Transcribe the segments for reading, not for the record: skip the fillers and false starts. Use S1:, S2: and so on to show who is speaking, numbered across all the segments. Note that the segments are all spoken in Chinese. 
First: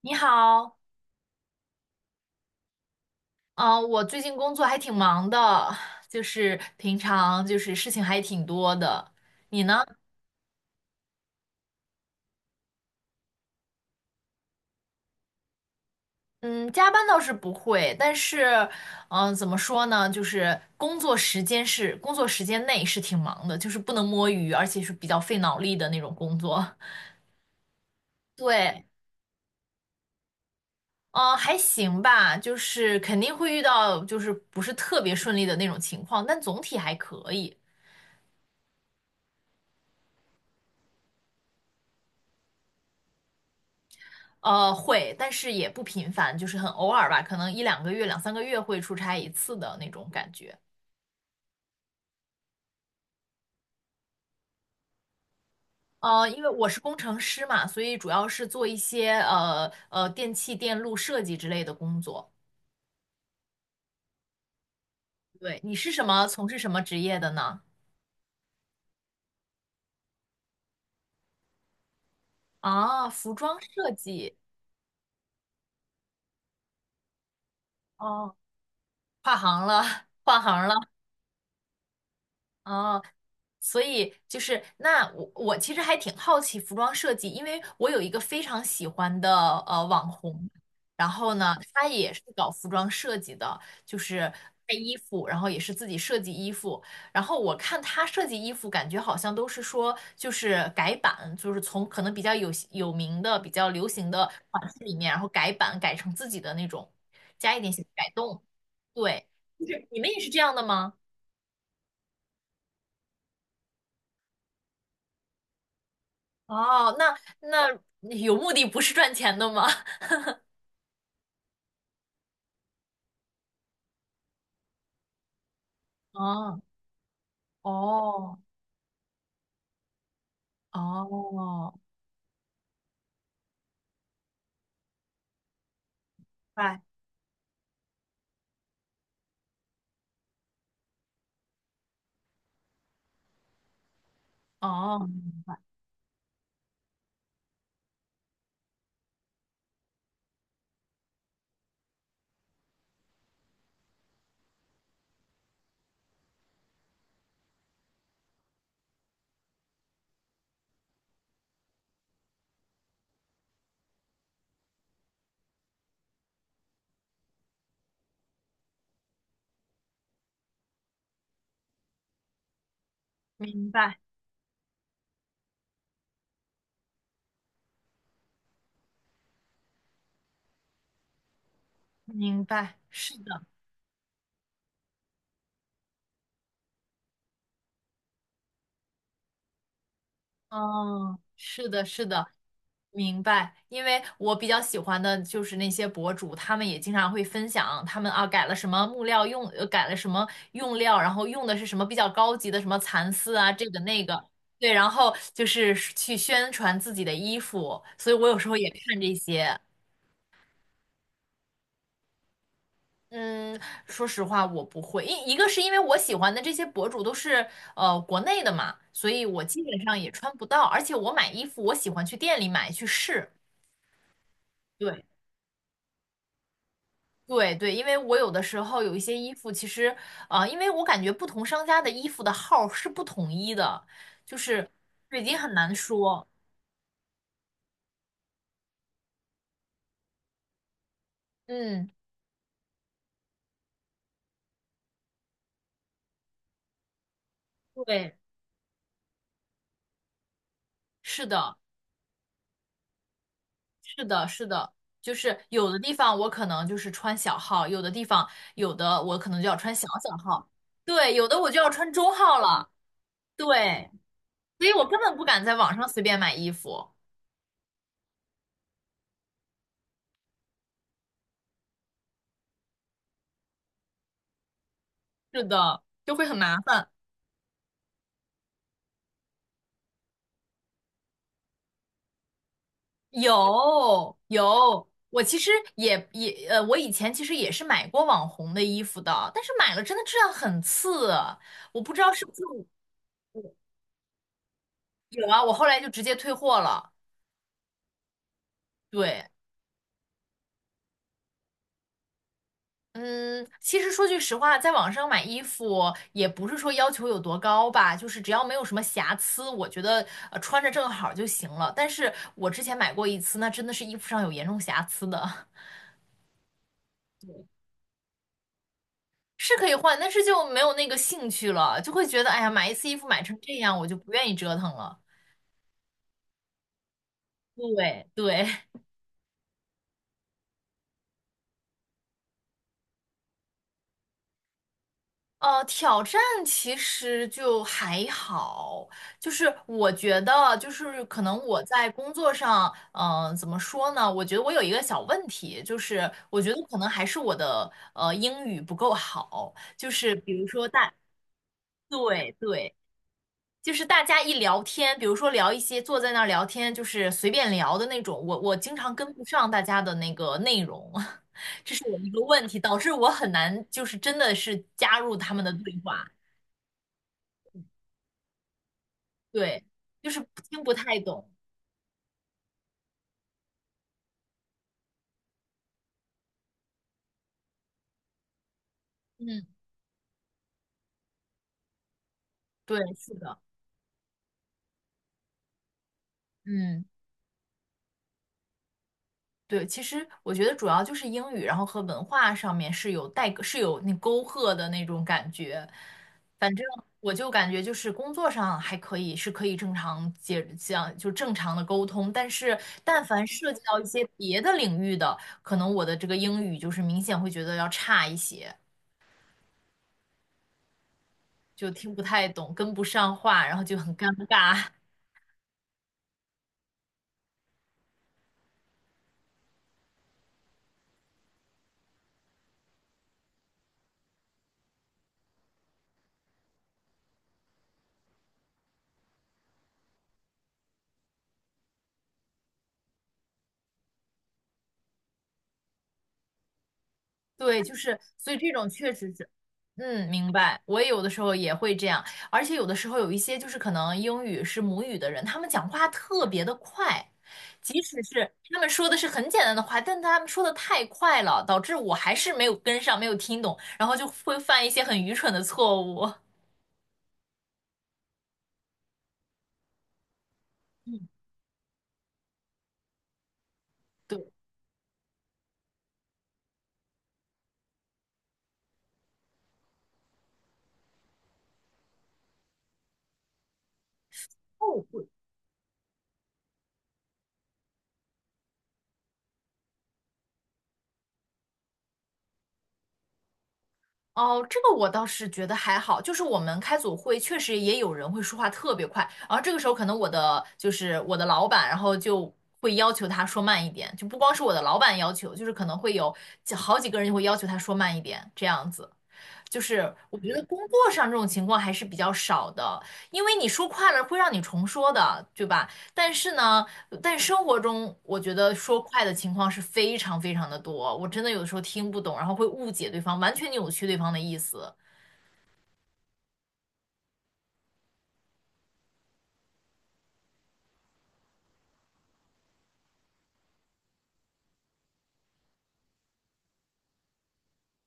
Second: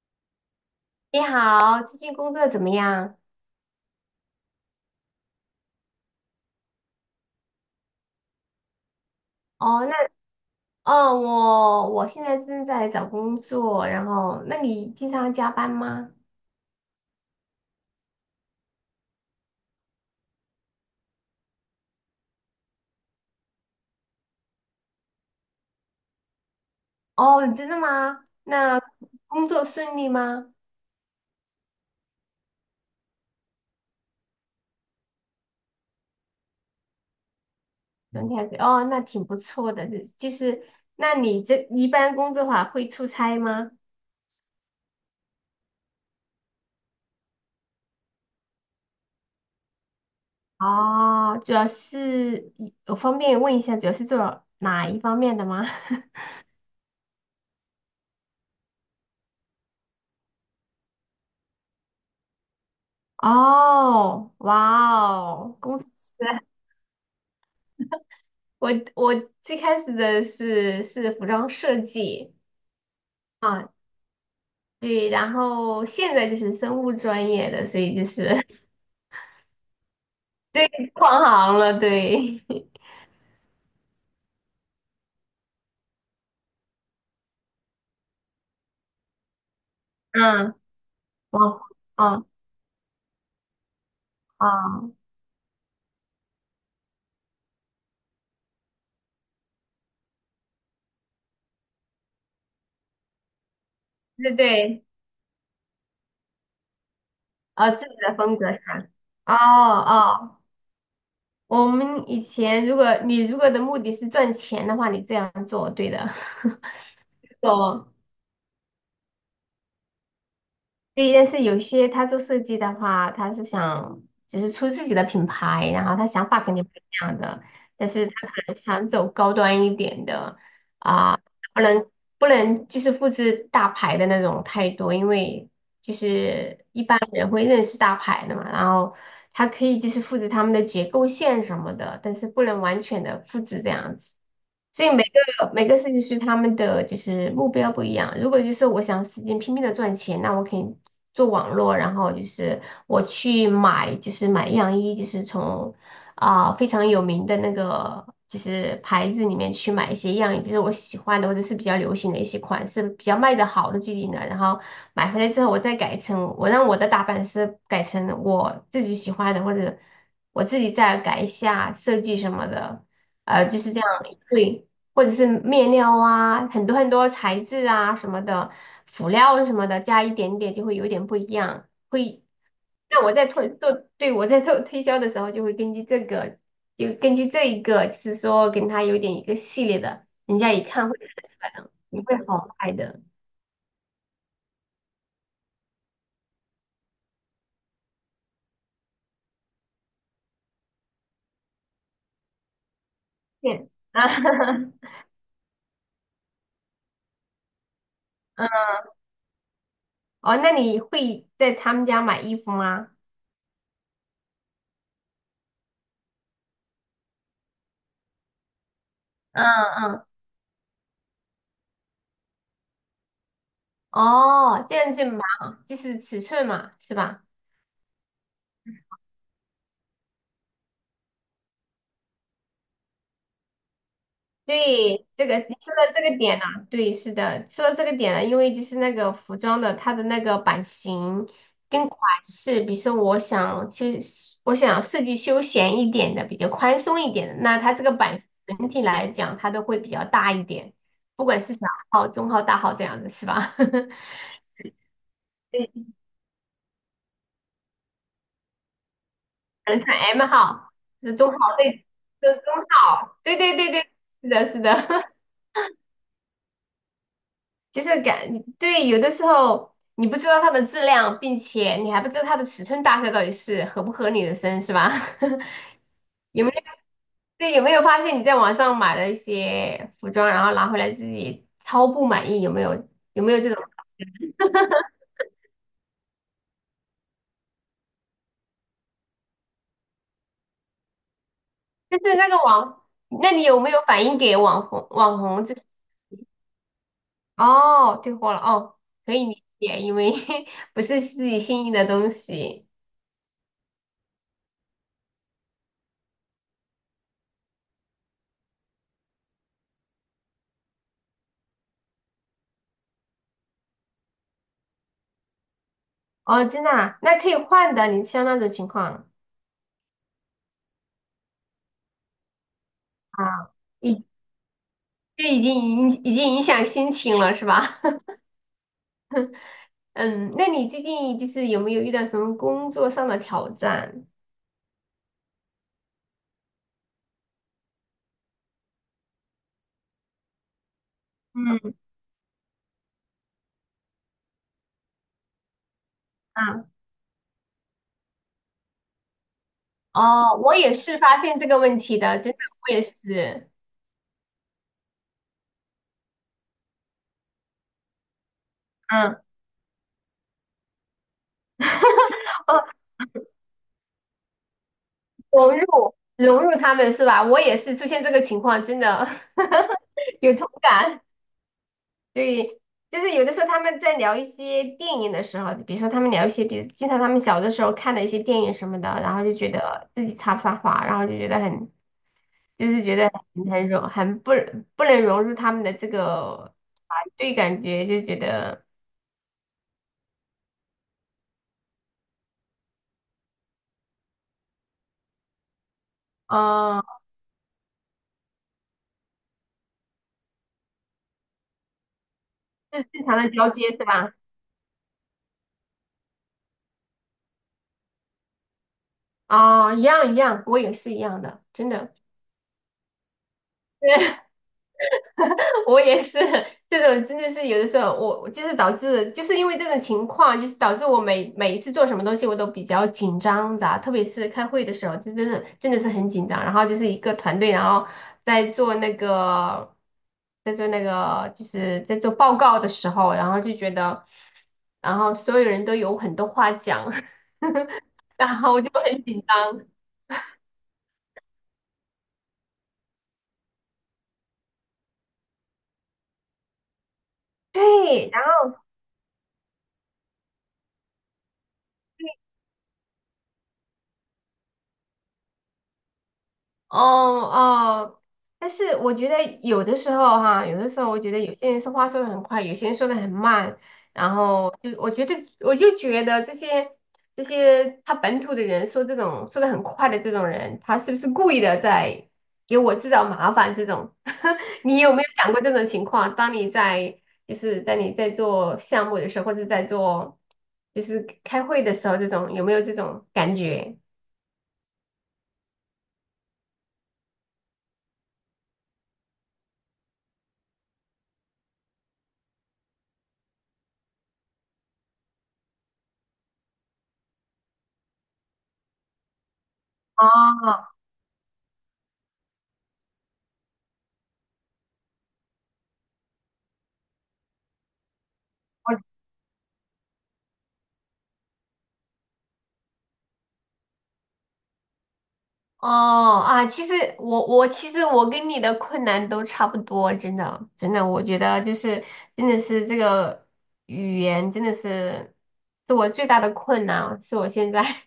S1: 你好，
S2: 你好，最近工作怎么样？
S1: 嗯、我最近工作还挺忙的，就是平常就是事情还挺多的。你呢？
S2: 哦，那哦，我现在正在找工作，然后那你经常加班吗？
S1: 嗯，加班倒是不会，但是，怎么说呢？就是工作时间内是挺忙的，就是不能摸鱼，而且是比较费脑力的那种工作。
S2: 哦，真的吗？那
S1: 对，
S2: 工作顺利吗？
S1: 嗯、还行吧，就是肯定会遇到就是不是特别顺利的那种情况，但总体还可以。
S2: 顺体还是哦，那挺不错的，就是那你这一般工作的话会出差吗？
S1: 会，但是也不频繁，就是很偶尔吧，可能一两个月、两三个月会出差一次的那种感觉。
S2: 哦，主要是我方便问一下，主要是做哪一方面的吗？
S1: 因为我是工程师嘛，所以主要是做一些电器电路设计之类的工作。
S2: 哦，哇哦，
S1: 对，你
S2: 公司。
S1: 是什么，从事什么职业的呢？
S2: 我最开始的是服装设计
S1: 啊，服装
S2: 啊，
S1: 设计，
S2: 对，然后现在就是生物专业的，所以就
S1: 哦，
S2: 是
S1: 跨行了，换 行
S2: 对
S1: 了。
S2: 跨行了，对，
S1: 哦，所以就是那我其实还挺好奇服装设计，因为我有一个非常喜欢的网 红，
S2: 嗯，
S1: 然后呢，
S2: 哦，
S1: 他也是
S2: 哦
S1: 搞服装设计的，就是卖
S2: 哦，
S1: 衣服，然后也是自己设计衣服，然后我看他设计衣服，感觉好像都是说就是改版，就是从可能比较有名的、比较流行的
S2: 对
S1: 款式
S2: 对，
S1: 里面，然后改版改成自己的那种，加一
S2: 啊，
S1: 点
S2: 自
S1: 小
S2: 己
S1: 改
S2: 的风
S1: 动。
S2: 格是吧？
S1: 对，
S2: 哦
S1: 就是你们也是这
S2: 哦，
S1: 样的吗？
S2: 我们以前如果你如果的目的是赚钱的话，你这样做对的，
S1: 哦，那
S2: 懂
S1: 有目的不是赚钱的吗？
S2: 对，但是有些他做设计的话，他是想就是出自己的品牌，然后他想法肯
S1: 哦，
S2: 定不一样的，但是他可
S1: 哦，
S2: 能想走高端一点的啊，不
S1: 哦，
S2: 能不能就是复制大牌的那种太多，因为就
S1: 明
S2: 是
S1: 白，
S2: 一般人会认识大牌的嘛，然后它可以就是复制他们的结构线什么的，但是不能完全的复制这样子。所以每
S1: 哦，
S2: 个每个设计师他们的就是目标不一样。如果就是我想使劲拼命的赚钱，那我可以做网络，然后就是我去买就是买样衣，就是从啊、非常有名的那个就是牌子里面去买一些样，也就是我喜欢的或者是比较流行的一些款式，比较卖得好的最近的，然后买回来之后我再改成我让我的打版师改成我自己喜欢的，或者我自己再改一下设计什么的，就
S1: 明
S2: 是这样
S1: 白，
S2: 对，或者是面料啊，很多很多材质啊什么的，辅料什么的，加一点点就会有点不一样。会
S1: 明白，
S2: 那我
S1: 是
S2: 在
S1: 的，
S2: 推做，对，我在做推销的时候，就会根据这个，就根据这一个，就是说跟他有点一个系列的，人家一看会看
S1: 哦，
S2: 出来
S1: 是
S2: 的，
S1: 的，
S2: 你
S1: 是
S2: 会
S1: 的，
S2: 好卖的。
S1: 明白。因为我比较喜欢的就是那些博主，他们也经常会分享他们啊改了什么木料用，改了什么用料，然后用的是什么比较高级的什么蚕丝啊，这
S2: 对
S1: 个
S2: 啊，
S1: 那个，对，然 后就是去宣传自己的衣服，所以我有
S2: 嗯，
S1: 时候也看这些。
S2: 哦，那你会在他们家买衣服吗？
S1: 嗯，说实话，我不会。一个是因为我喜欢的这些博主都是国内的嘛，所以
S2: 嗯
S1: 我基本上
S2: 嗯，
S1: 也穿不到。而且我买衣服，我喜欢去店里买去试。
S2: 哦，这样子
S1: 对
S2: 码，就是尺寸嘛，是吧？
S1: 对对，因为我有的时候有一些衣服，其实因为我感觉不同商家的衣服的号是不统一的，就是
S2: 对，
S1: 这已
S2: 这
S1: 经
S2: 个你
S1: 很难
S2: 说的这个
S1: 说。
S2: 点呢、对，是的，说到这个点了，因为就是那个服装的它的那个版型跟
S1: 嗯，
S2: 款式，比如说我想其实我想设计休闲一点的，比较宽松一点的，那它这个
S1: 对，
S2: 版型整体来讲它都会比较大一点，
S1: 是
S2: 不管是
S1: 的。
S2: 小号、中号、大号这样子是吧？
S1: 是的，是的，就是有
S2: 对，
S1: 的地方我可能就是穿小号，有的地方有的我可能就要穿
S2: 可能
S1: 小
S2: 像
S1: 小
S2: M
S1: 号，
S2: 号、
S1: 对，有
S2: 中
S1: 的
S2: 号
S1: 我就要
S2: 对，
S1: 穿中
S2: 就是
S1: 号
S2: 中
S1: 了，
S2: 号，对对对对，
S1: 对，
S2: 是的，是
S1: 所以
S2: 的，
S1: 我根本 不敢在网上随便买衣服，
S2: 就是感，对，有的时候你不知道它的质量，并且你还不知道它的尺寸大小到底是合不合你的身，是吧？
S1: 是的，就会 很
S2: 有没
S1: 麻
S2: 有，
S1: 烦。
S2: 对，有没有发现你在网上买了一些服装，然后拿回来自己超不满意，有没有？有没有这种？
S1: 有有，我其实也也呃，我以前其实也是买过网红的衣服的，但是买了真的质量很次，我不
S2: 就
S1: 知道
S2: 是
S1: 是
S2: 那
S1: 不
S2: 个
S1: 是
S2: 网，那你有没有反映给网红？网
S1: 有啊，
S2: 红
S1: 我
S2: 这
S1: 后来就直接退货了，
S2: 哦，退货了哦，可以
S1: 对。
S2: 理解，因为 不是自己心仪的东西
S1: 嗯，其实说句实话，在网上买衣服也不是说要求有多高吧，就是只要没有什么瑕疵，我觉得穿着正好就行了。但是我之前买过一次，那真的是衣服上有严重瑕疵的，
S2: 哦，真的啊那可以换的，你像那种情况
S1: 是可以换，但是就没有那个兴趣了，就会觉得哎呀，买一次衣服买成这
S2: 啊。
S1: 样，我就不愿意折腾了。
S2: 这已经影响心情了，是吧？
S1: 对 对，
S2: 嗯，那你最近就是有没有遇到什么工作上的挑战？
S1: 挑战其实就还好，就是我觉得，就是可能我
S2: 嗯
S1: 在工作上，怎么说呢？我觉得我有一个小问题，就是我觉得
S2: 啊，
S1: 可能还是我的英语不够好，就是比
S2: 哦，
S1: 如
S2: 我
S1: 说
S2: 也
S1: 大，
S2: 是发现这个问题的，
S1: 对
S2: 真的，我
S1: 对，
S2: 也是，
S1: 就是大家一聊天，比如说聊一些坐在那儿聊天，就是随便聊的那种，我经常跟
S2: 嗯，
S1: 不上大家的那个内容，这是我一个问题，
S2: 哦，
S1: 导致我很难就是真的是加入他们的
S2: 融
S1: 对
S2: 入
S1: 话。
S2: 融入他们是吧？我也是出现这个情况，真的
S1: 对，就是
S2: 有
S1: 不
S2: 同
S1: 听不太
S2: 感。
S1: 懂。
S2: 对，就是有的时候他们在聊一些电影的时候，比如说他们聊一些，比如经常他们小的时候看的一些电影什么的，然后就
S1: 嗯，
S2: 觉得自己插不上话，然后就觉得很。就
S1: 对，
S2: 是觉得
S1: 是的，
S2: 很融，很不能融入他们的这个
S1: 嗯，
S2: 团队感觉，就觉得
S1: 对，其实我觉得主要就是英语，然后和文化上面是有代沟，是有那沟壑的那种感觉。反正
S2: 哦，
S1: 我就感觉就是工作上还可以，是可以正常接这样就正常的沟通。但是
S2: 就是
S1: 但
S2: 正常
S1: 凡
S2: 的交
S1: 涉及
S2: 接
S1: 到一
S2: 是
S1: 些
S2: 吧？
S1: 别的领域的，可能我的这个英语就是明显会觉得要差一些，
S2: 啊，一样一样，我也是一样的，真
S1: 就听
S2: 的。
S1: 不太懂，跟不上话，然后就很尴尬。
S2: 我也是，这种真的是有的时候我就是导致，就是因为这种情况，就是导致我每一次做什么东西我都比较紧张的，特别是开会的时候，就真的真的是很紧张。然后就是一个团队，然后在做那个在做那个就是在做报告的时候，然后就觉得，然后所有人都有很多话讲，
S1: 对，就是，所以
S2: 然
S1: 这
S2: 后我
S1: 种
S2: 就
S1: 确
S2: 很
S1: 实
S2: 紧
S1: 是，
S2: 张。
S1: 嗯，明白。我也有的时候也会这样，而且有的时候有一些就是可能英语是母语的人，他们讲话特别的快，即使
S2: 对，
S1: 是他们说的是很简单的话，但他们说的太快了，导致我还是没有跟上，没有听懂，然后就会犯一些很愚蠢的错误。
S2: 哦哦，但是我觉得有的时候哈，有的时候我觉得有些人说话说的很快，有些人说的很慢，然
S1: 对，
S2: 后就我就觉得这些他本土的人说这种说的很快的这种人，他是不是故意的在给我制造麻烦？这种，你
S1: 后
S2: 有没
S1: 悔。
S2: 有想过这种情况？当你在就是在你在做项目的时候，或者在做就是开会的时候，这种有没有这种感觉？
S1: 哦，这个我倒是觉得还好，就是我们开组会确实也有人会说话特别快，然后这个时候可能我的就是我的老板，然后就会要求他说慢一点，就不光是我的老板要求，就是可能会有好几个人就会要求他说慢一点，这样子。就是我觉得工
S2: 哦，
S1: 作上这种情况还是比较少的，因为你说快了会让你重说的，对吧？但是呢，但生活中我觉得说
S2: 我
S1: 快的情况是非常非常的多，我真的有的时候听不懂，然后会误解对方，完全扭曲对方的意思。
S2: 哦啊，其实我其实我跟你的困难都差不多，真的真的，我觉得就是真的是这个语言真的是我最大的困难，是我现在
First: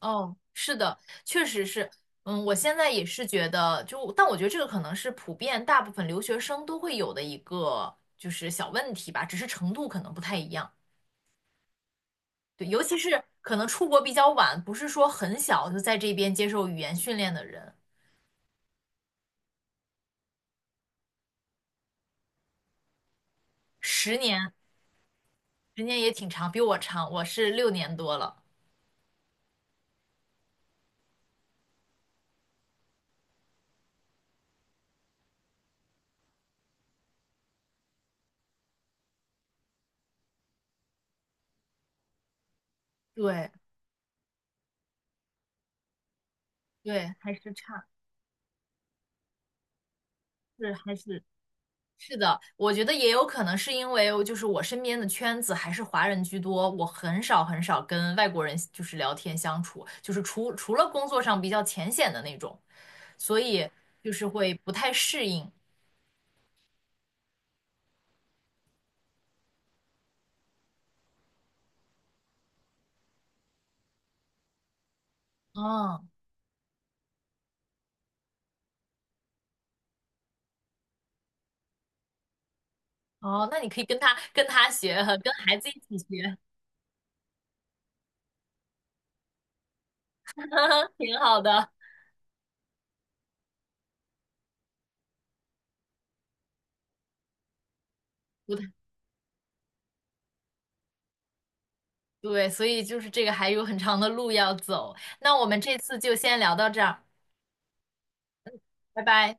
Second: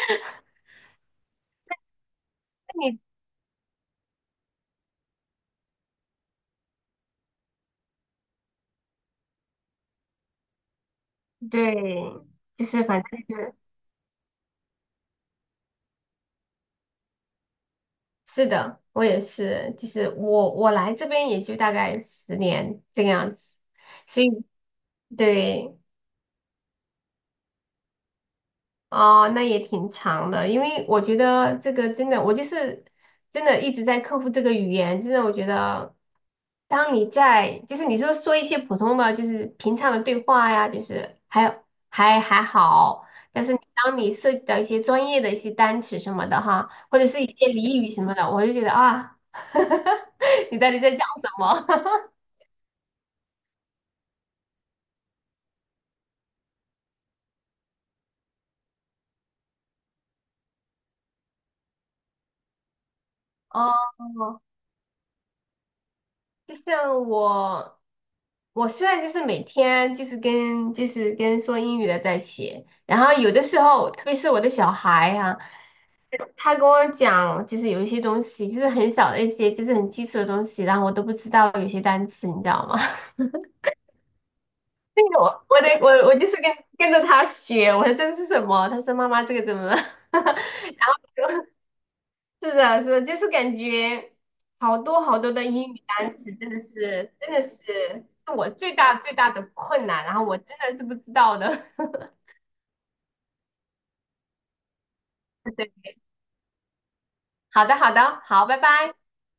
S1: 哦，是的，确实是，嗯，我现 在
S2: 你
S1: 也是觉得，就但我觉得这个可能是普遍大部分留学生都会有的一个就是小问题吧，只是程度可能不太一样。
S2: 对，就
S1: 对，尤
S2: 是
S1: 其
S2: 反正
S1: 是
S2: 是
S1: 可能出国比较晚，不是说很小就在这边接受语言训练的人，
S2: 是的，我也是，就是我来这边也就大概10年这个样子，
S1: 十
S2: 所以
S1: 年，
S2: 对。
S1: 十年也挺长，比我长，我是六年多了。
S2: 哦，那也挺长的，因为我觉得这个真的，我就是真的一直在克服这个语言。真的，我觉得，当你在就是你说说一些普通的，就是平常的对话呀，就是还有还好，但
S1: 对
S2: 是当你涉及到一些专业的一些单词什么的哈，或者
S1: 对，
S2: 是一
S1: 还
S2: 些
S1: 是
S2: 俚
S1: 差，
S2: 语什么的，我就觉得啊，你到
S1: 是
S2: 底在
S1: 还
S2: 讲
S1: 是
S2: 什么？
S1: 是的，我觉得也有可能是因为就是我身边的圈子还是华人居多，我很少很少跟外国人就是聊天相处，就是除了工作上比较浅显的那种，所 以
S2: 哦，
S1: 就是会不太适应。
S2: 就像我。我虽然就是每天就是跟说英语的在写，然后有的时候，特别是我的小孩啊，
S1: 嗯，
S2: 他跟我讲就是有一些东西，就是很小的一些，就是很基础的东西，然后我都不知道有些单词，你知道吗？
S1: 哦，那你可以跟他学，
S2: 那个
S1: 跟
S2: 我
S1: 孩
S2: 我
S1: 子一
S2: 得
S1: 起
S2: 我就是
S1: 学。
S2: 跟跟着他学，我说这个是什么？他说妈妈这个怎么了？
S1: 挺好的，
S2: 是的，是的，就是感觉好多好多的英语单词，真的是我
S1: 不太
S2: 最大最大的困难，然后我真的是不知道的。
S1: 对，所以就是这个还有很长的路要走。那我们这 次就先聊到这儿，
S2: 好的，好的，好，拜拜。
S1: 拜拜。